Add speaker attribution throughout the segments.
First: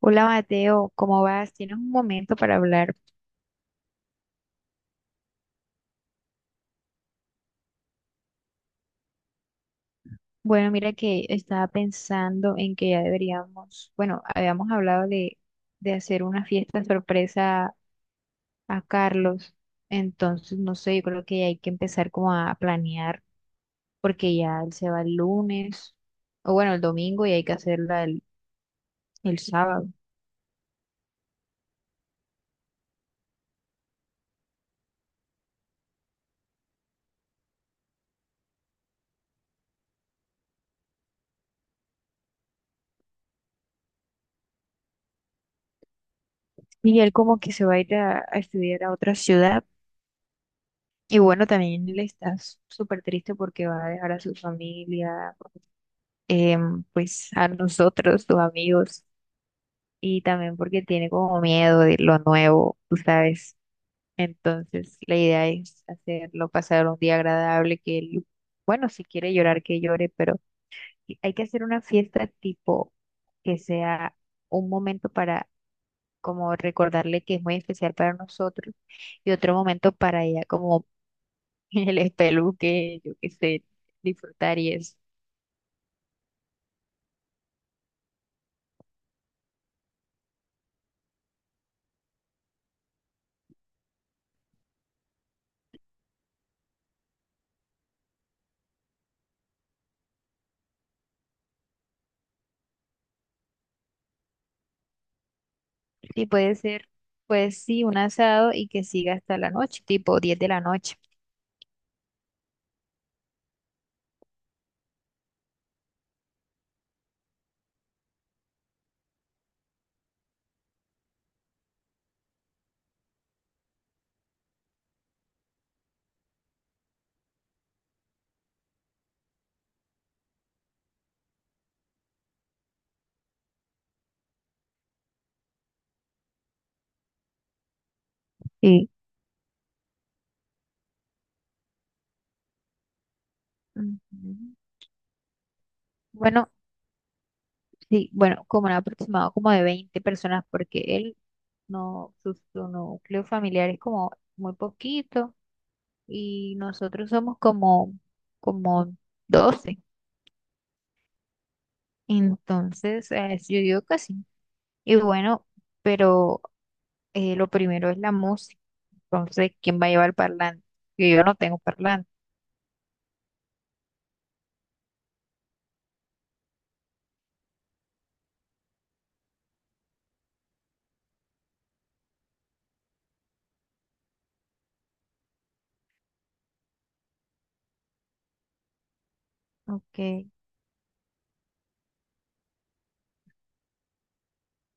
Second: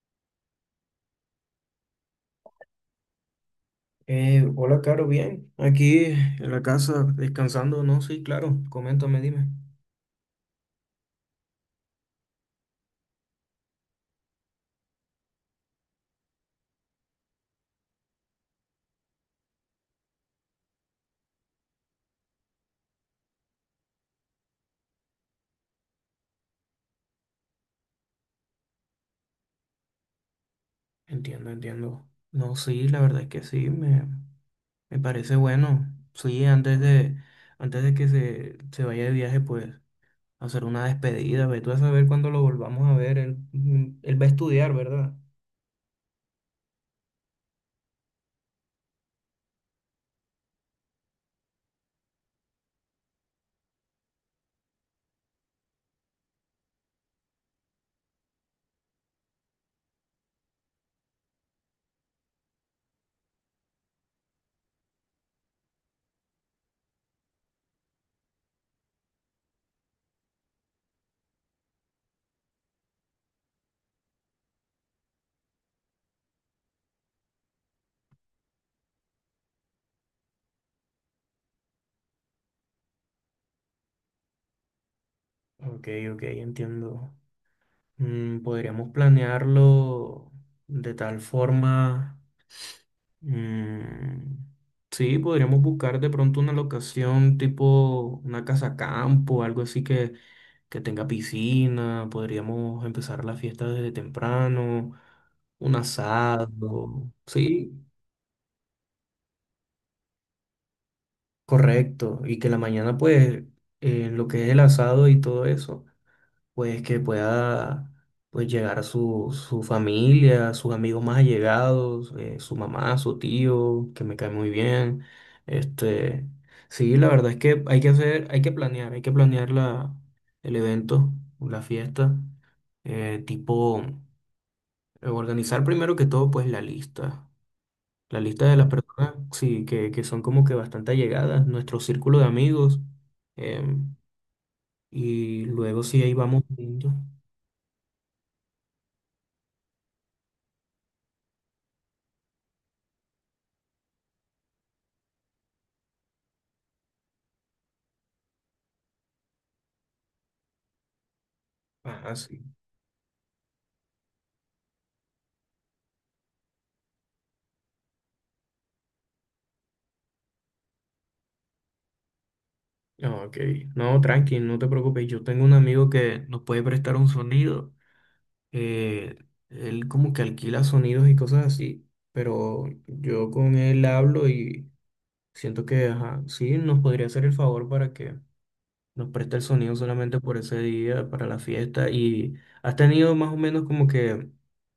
Speaker 1: Hola Mateo, ¿cómo vas? ¿Tienes un momento para hablar?
Speaker 2: Hola, Caro, bien. Aquí en la casa descansando, no, sí, claro. Coméntame, dime.
Speaker 1: Bueno, mira que estaba pensando en que ya deberíamos, bueno, habíamos hablado de hacer una fiesta sorpresa a Carlos. Entonces no sé, yo creo que hay que empezar como a planear porque ya él se va el lunes, o bueno, el domingo, y hay que hacerla el sábado.
Speaker 2: Entiendo, entiendo. No, sí, la verdad es que sí, me parece bueno. Sí, antes de que se vaya de viaje, pues hacer una despedida. Ve tú a saber cuándo lo volvamos a ver. Él, él va a estudiar, ¿verdad?
Speaker 1: Y él como que se va a ir a estudiar a otra ciudad. Y bueno, también él está súper triste porque va a dejar a su familia, pues a nosotros, sus amigos, y también porque tiene como miedo de lo nuevo, tú sabes. Entonces, la idea es hacerlo pasar un día agradable, que él, bueno, si quiere llorar, que llore, pero hay que hacer una fiesta tipo que sea un momento para como recordarle que es muy especial para nosotros, y otro momento para ella como el espeluque, yo qué sé, disfrutar y eso.
Speaker 2: Ok, ok, entiendo. Podríamos planearlo de tal forma. Mm, sí, podríamos buscar de pronto una locación tipo una casa campo, algo que tenga piscina. Podríamos empezar la fiesta desde temprano, un
Speaker 1: Y puede ser,
Speaker 2: asado.
Speaker 1: pues
Speaker 2: Sí,
Speaker 1: sí, un asado y que siga hasta la noche, tipo diez de la noche.
Speaker 2: correcto. Y que la mañana, pues, lo que es el asado y todo eso. Pues que pueda pues llegar a su familia, sus amigos más allegados, su mamá, su tío, que me cae muy bien. Este, sí, la verdad es que hay que hacer, hay que planear, el evento, la fiesta, eh, tipo, organizar primero que todo pues la lista. La lista de las
Speaker 1: Sí.
Speaker 2: personas, sí, que son como que bastante allegadas, nuestro círculo de amigos, em,
Speaker 1: Ujú.
Speaker 2: y luego sí ahí vamos
Speaker 1: Bueno,
Speaker 2: viendo.
Speaker 1: sí, bueno, como un aproximado como de 20 personas, porque él no, su núcleo familiar es como muy poquito y nosotros somos como, como doce.
Speaker 2: Ajá, sí.
Speaker 1: Entonces, yo digo que sí. Y bueno, pero lo primero es la música. Entonces, ¿quién va a llevar el parlante? Que yo no tengo parlante.
Speaker 2: Ah, ok, no, tranqui, no te preocupes. Yo tengo un amigo que nos puede prestar un sonido. eh, Él como que alquila sonidos y cosas así, pero yo con él hablo y siento que, ajá, sí, nos podría hacer el favor para que nos preste el sonido solamente
Speaker 1: Ok.
Speaker 2: por ese día, para la fiesta. ¿Y has tenido más o menos como que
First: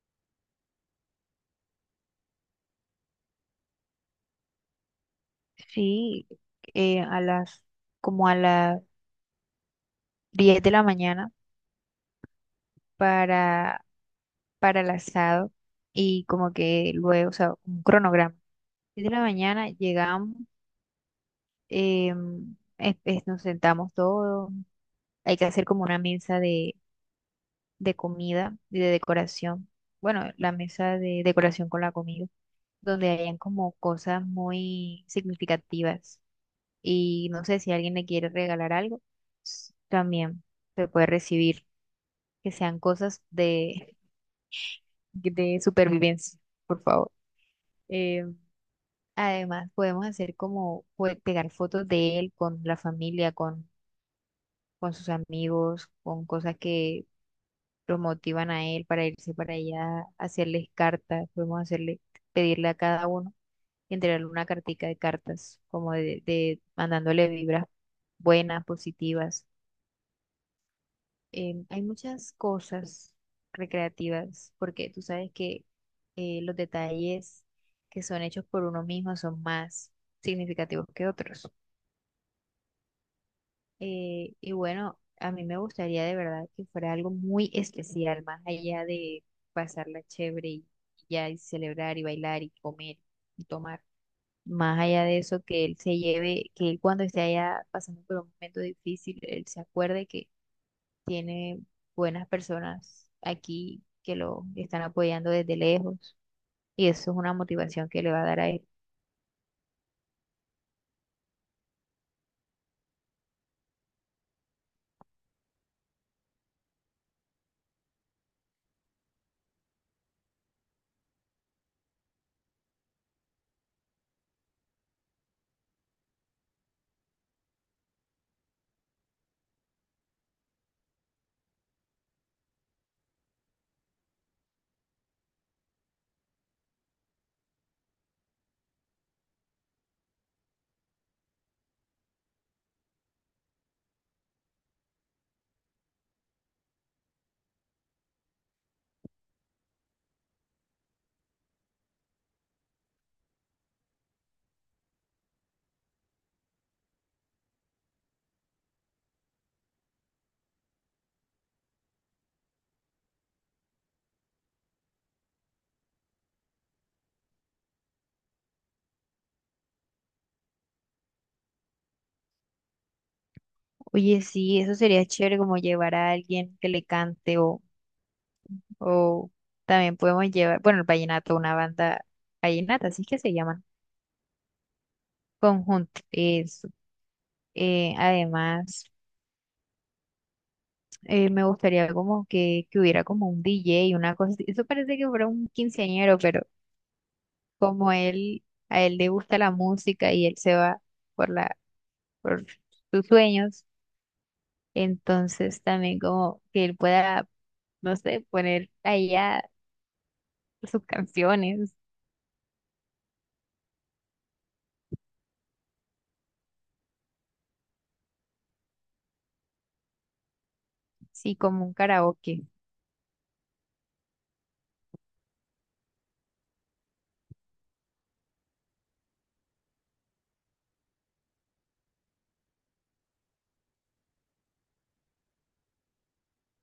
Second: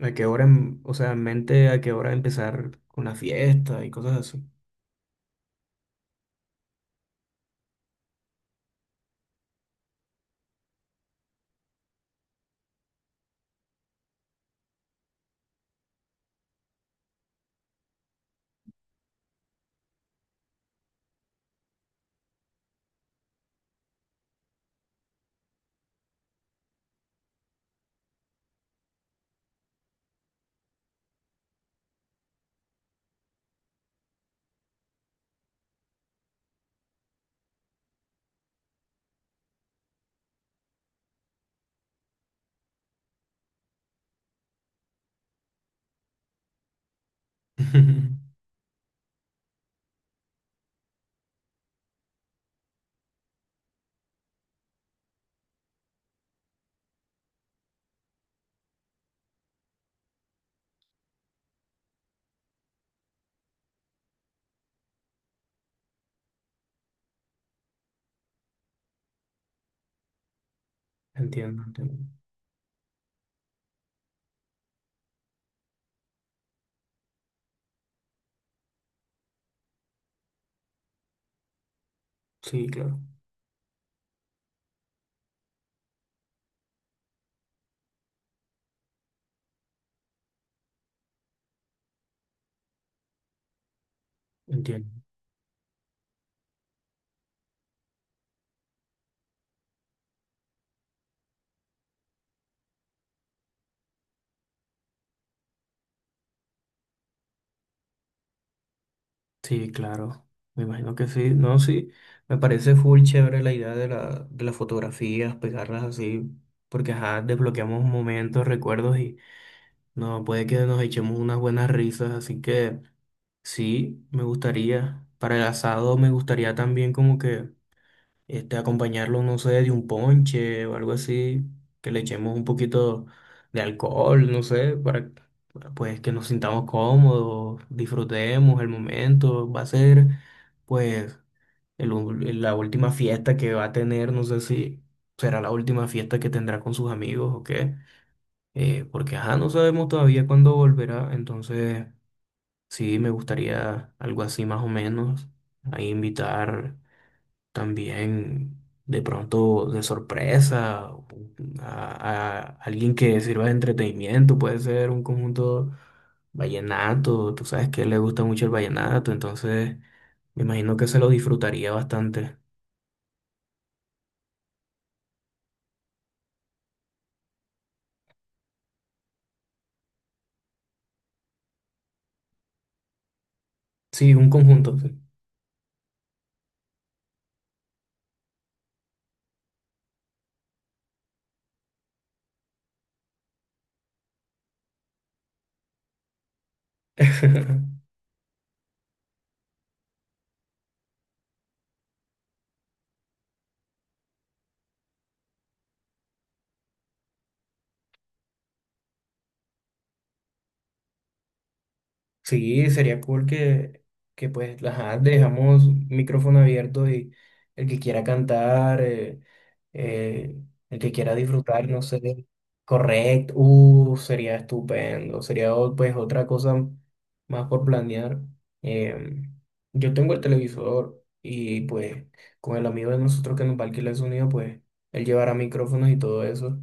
Speaker 2: a qué hora, o sea, en mente a qué hora empezar con la fiesta y cosas así?
Speaker 1: Sí, a las como a las 10 de la mañana para, para el asado, y como que luego, o sea, un cronograma. Diez de la mañana llegamos, nos sentamos todos, hay que hacer como una mesa de comida y de decoración. Bueno, la mesa de decoración con la comida, donde hayan como cosas muy significativas. Y no sé si alguien le quiere regalar algo, también se puede recibir. Que sean cosas de supervivencia, por favor. Eh, Además, podemos hacer como pegar fotos de él con la familia, con sus amigos, con cosas que los motivan a él para irse para allá, hacerles cartas, podemos hacerle, pedirle a cada uno, entregarle una cartica de cartas, como de mandándole vibras buenas, positivas.
Speaker 2: Entiendo,
Speaker 1: Hay
Speaker 2: entiendo.
Speaker 1: muchas cosas recreativas, porque tú sabes que los detalles que son hechos por uno mismo son más significativos que otros.
Speaker 2: Sí, claro,
Speaker 1: Y bueno, a mí me gustaría de verdad que fuera algo muy especial, más allá de pasarla chévere y ya, y celebrar y bailar y comer y tomar. Más
Speaker 2: entiendo.
Speaker 1: allá de eso, que él se lleve, que él cuando esté allá pasando por un momento difícil, él se acuerde, tiene buenas personas aquí que lo están apoyando desde lejos, y eso es una motivación que le va a dar a él.
Speaker 2: Sí, claro, me imagino que sí, no, sí, me parece full chévere la idea de de las fotografías, pegarlas así, porque ajá, desbloqueamos momentos, recuerdos y no, puede que nos echemos unas buenas risas, así que sí, me gustaría, para el asado me gustaría también como que este, acompañarlo, no sé, de un ponche o algo así, que le echemos un poquito de alcohol, no sé, para pues que nos sintamos cómodos, disfrutemos el momento, va a ser pues la última fiesta que va a tener, no sé si será la última fiesta que tendrá con sus amigos o qué, porque ajá, no sabemos todavía cuándo volverá, entonces sí me gustaría algo así más o menos, a invitar. También de pronto de sorpresa, a alguien que sirva de entretenimiento, puede ser un conjunto vallenato, tú sabes que a él le gusta mucho el vallenato, entonces me imagino que se lo disfrutaría bastante.
Speaker 1: Oye, sí, eso sería chévere, como llevar a alguien que le cante, o también podemos llevar, bueno, el vallenato, una banda vallenata, así es que se llaman,
Speaker 2: Sí, un conjunto. Sí.
Speaker 1: conjunto, eso. Además, me gustaría como que hubiera como un DJ y una cosa así. Eso parece que fuera un quinceañero, pero como él, a él le gusta la música y él se va por la, por sus sueños. Entonces también como que él pueda, no sé, poner allá sus canciones,
Speaker 2: Sí, sería cool que pues ajá, dejamos micrófono abierto y el que quiera cantar, eh, el que quiera
Speaker 1: sí, como
Speaker 2: disfrutar,
Speaker 1: un
Speaker 2: no sé,
Speaker 1: karaoke.
Speaker 2: correcto, sería estupendo, pues otra cosa más por planear. Em, yo tengo el televisor y pues con el amigo de nosotros que nos va a alquilar el sonido, pues él llevará micrófonos y todo eso.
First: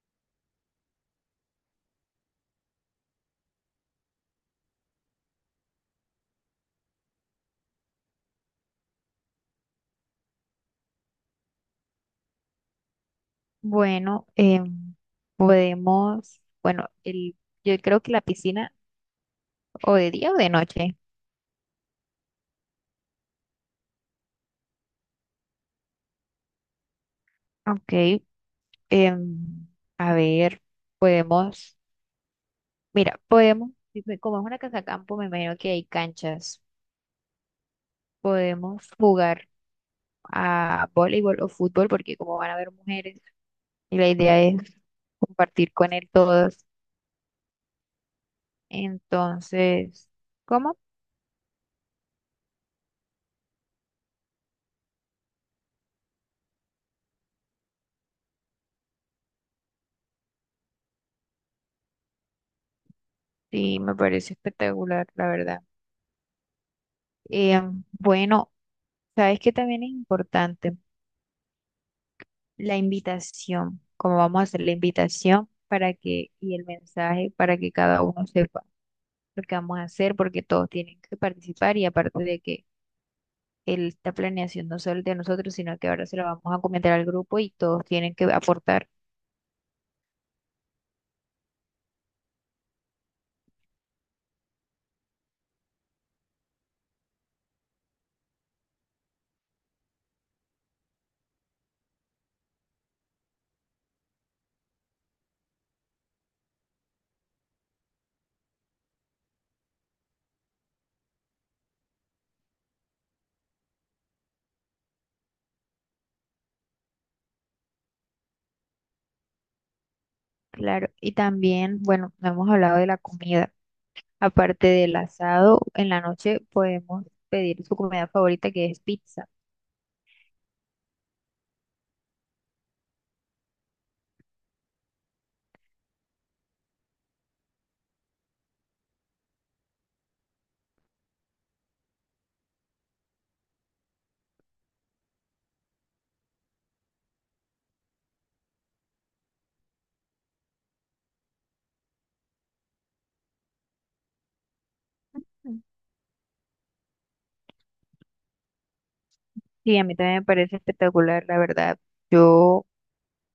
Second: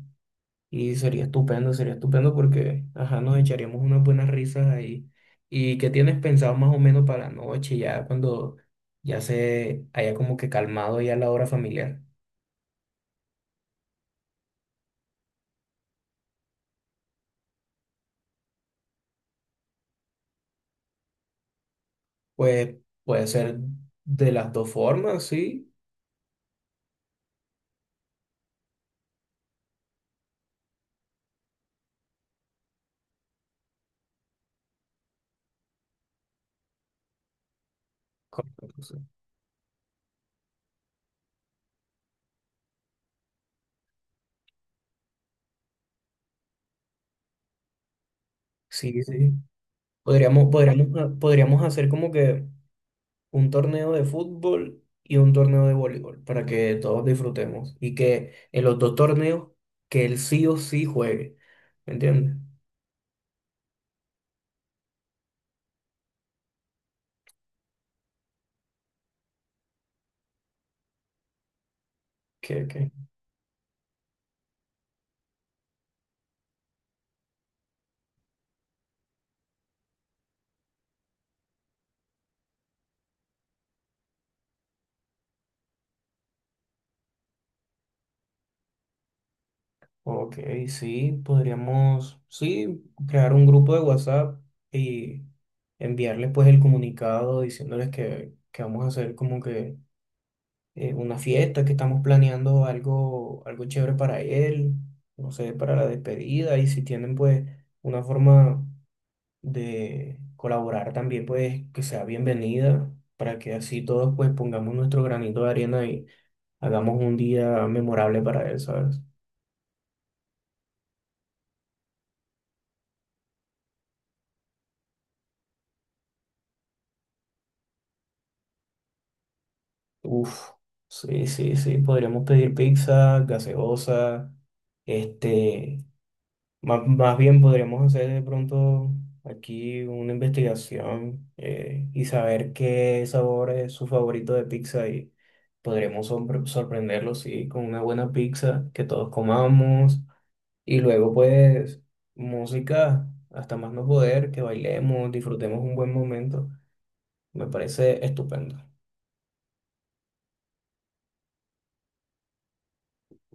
Speaker 2: Y sería estupendo porque, ajá, nos echaríamos unas buenas risas ahí. ¿Y qué tienes pensado más o menos para la noche, ya cuando ya se haya como que calmado ya la hora familiar?
Speaker 1: Bueno, podemos, bueno, el, yo creo que la piscina, o de día o de noche.
Speaker 2: Pues puede ser de las dos formas, sí.
Speaker 1: Ok, em, a ver, podemos, mira, podemos, si como es una casa campo, me imagino que hay canchas,
Speaker 2: Como-
Speaker 1: podemos jugar a voleibol o fútbol, porque como van a haber mujeres y la idea es compartir con él todas.
Speaker 2: sí, sí, sí.
Speaker 1: Entonces,
Speaker 2: Podríamos,
Speaker 1: ¿cómo?
Speaker 2: podríamos hacer como que un torneo de fútbol y un torneo de voleibol para que todos disfrutemos y que en los dos torneos que él sí o sí juegue. ¿Me entiendes?
Speaker 1: Sí, me parece espectacular, la verdad. Eh, bueno, sabes que también es importante la
Speaker 2: Que-
Speaker 1: invitación, cómo vamos a hacer la invitación para que, y el mensaje para que cada uno sepa lo que vamos a hacer, porque todos tienen que participar, y aparte de que esta planeación no solo es de nosotros, sino que ahora se lo vamos a comentar al grupo y todos tienen que aportar.
Speaker 2: ok, sí, podríamos, sí, crear un grupo de WhatsApp y enviarles pues el comunicado diciéndoles que vamos a hacer como que una fiesta, que estamos planeando algo, algo chévere para él, no sé, para la despedida y si tienen pues una forma de colaborar también pues que sea bienvenida para que así todos pues pongamos nuestro granito de arena y hagamos un día memorable para él, ¿sabes?
Speaker 1: Claro, y también, bueno, no hemos hablado de la comida. Aparte del asado, en la noche podemos pedir su comida favorita que es pizza.
Speaker 2: Uf, sí, sí, sí, podríamos pedir pizza, gaseosa, este, más bien podríamos hacer de pronto aquí una investigación y saber qué sabor es su favorito de pizza y podremos sorprenderlo, sí, con una buena pizza que todos comamos y luego pues música, hasta más no poder, que bailemos, disfrutemos
Speaker 1: Mm.
Speaker 2: un buen momento, me parece estupendo.
Speaker 1: Y a mí también me parece espectacular, la verdad. Yo, o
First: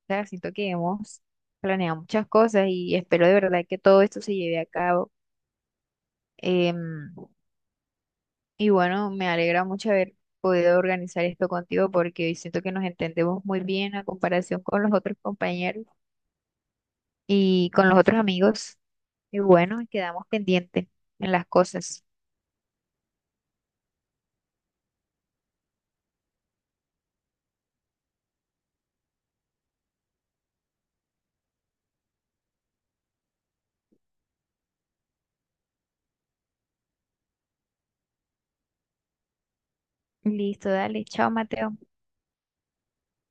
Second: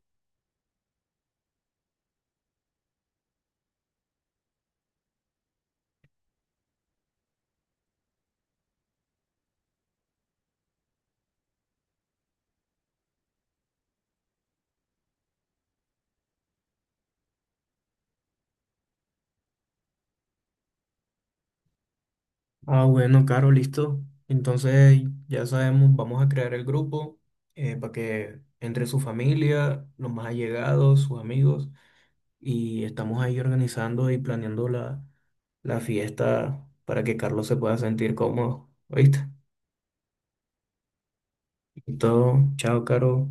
Speaker 1: sea, siento que hemos planeado muchas cosas y espero de verdad que todo esto se lleve a cabo. Em, y bueno, me alegra mucho haber podido organizar esto contigo, porque siento que nos entendemos muy bien a comparación con los otros compañeros y con los otros amigos. Y bueno, quedamos pendientes en las cosas.
Speaker 2: Ah, bueno, Caro, listo. Entonces ya sabemos, vamos a crear el grupo para que entre su familia, los más allegados, sus amigos, y estamos ahí organizando y planeando la fiesta para que Carlos se pueda sentir cómodo. ¿Oíste?
Speaker 1: Listo, dale, chao, Mateo.
Speaker 2: Y todo. Chao, Caro.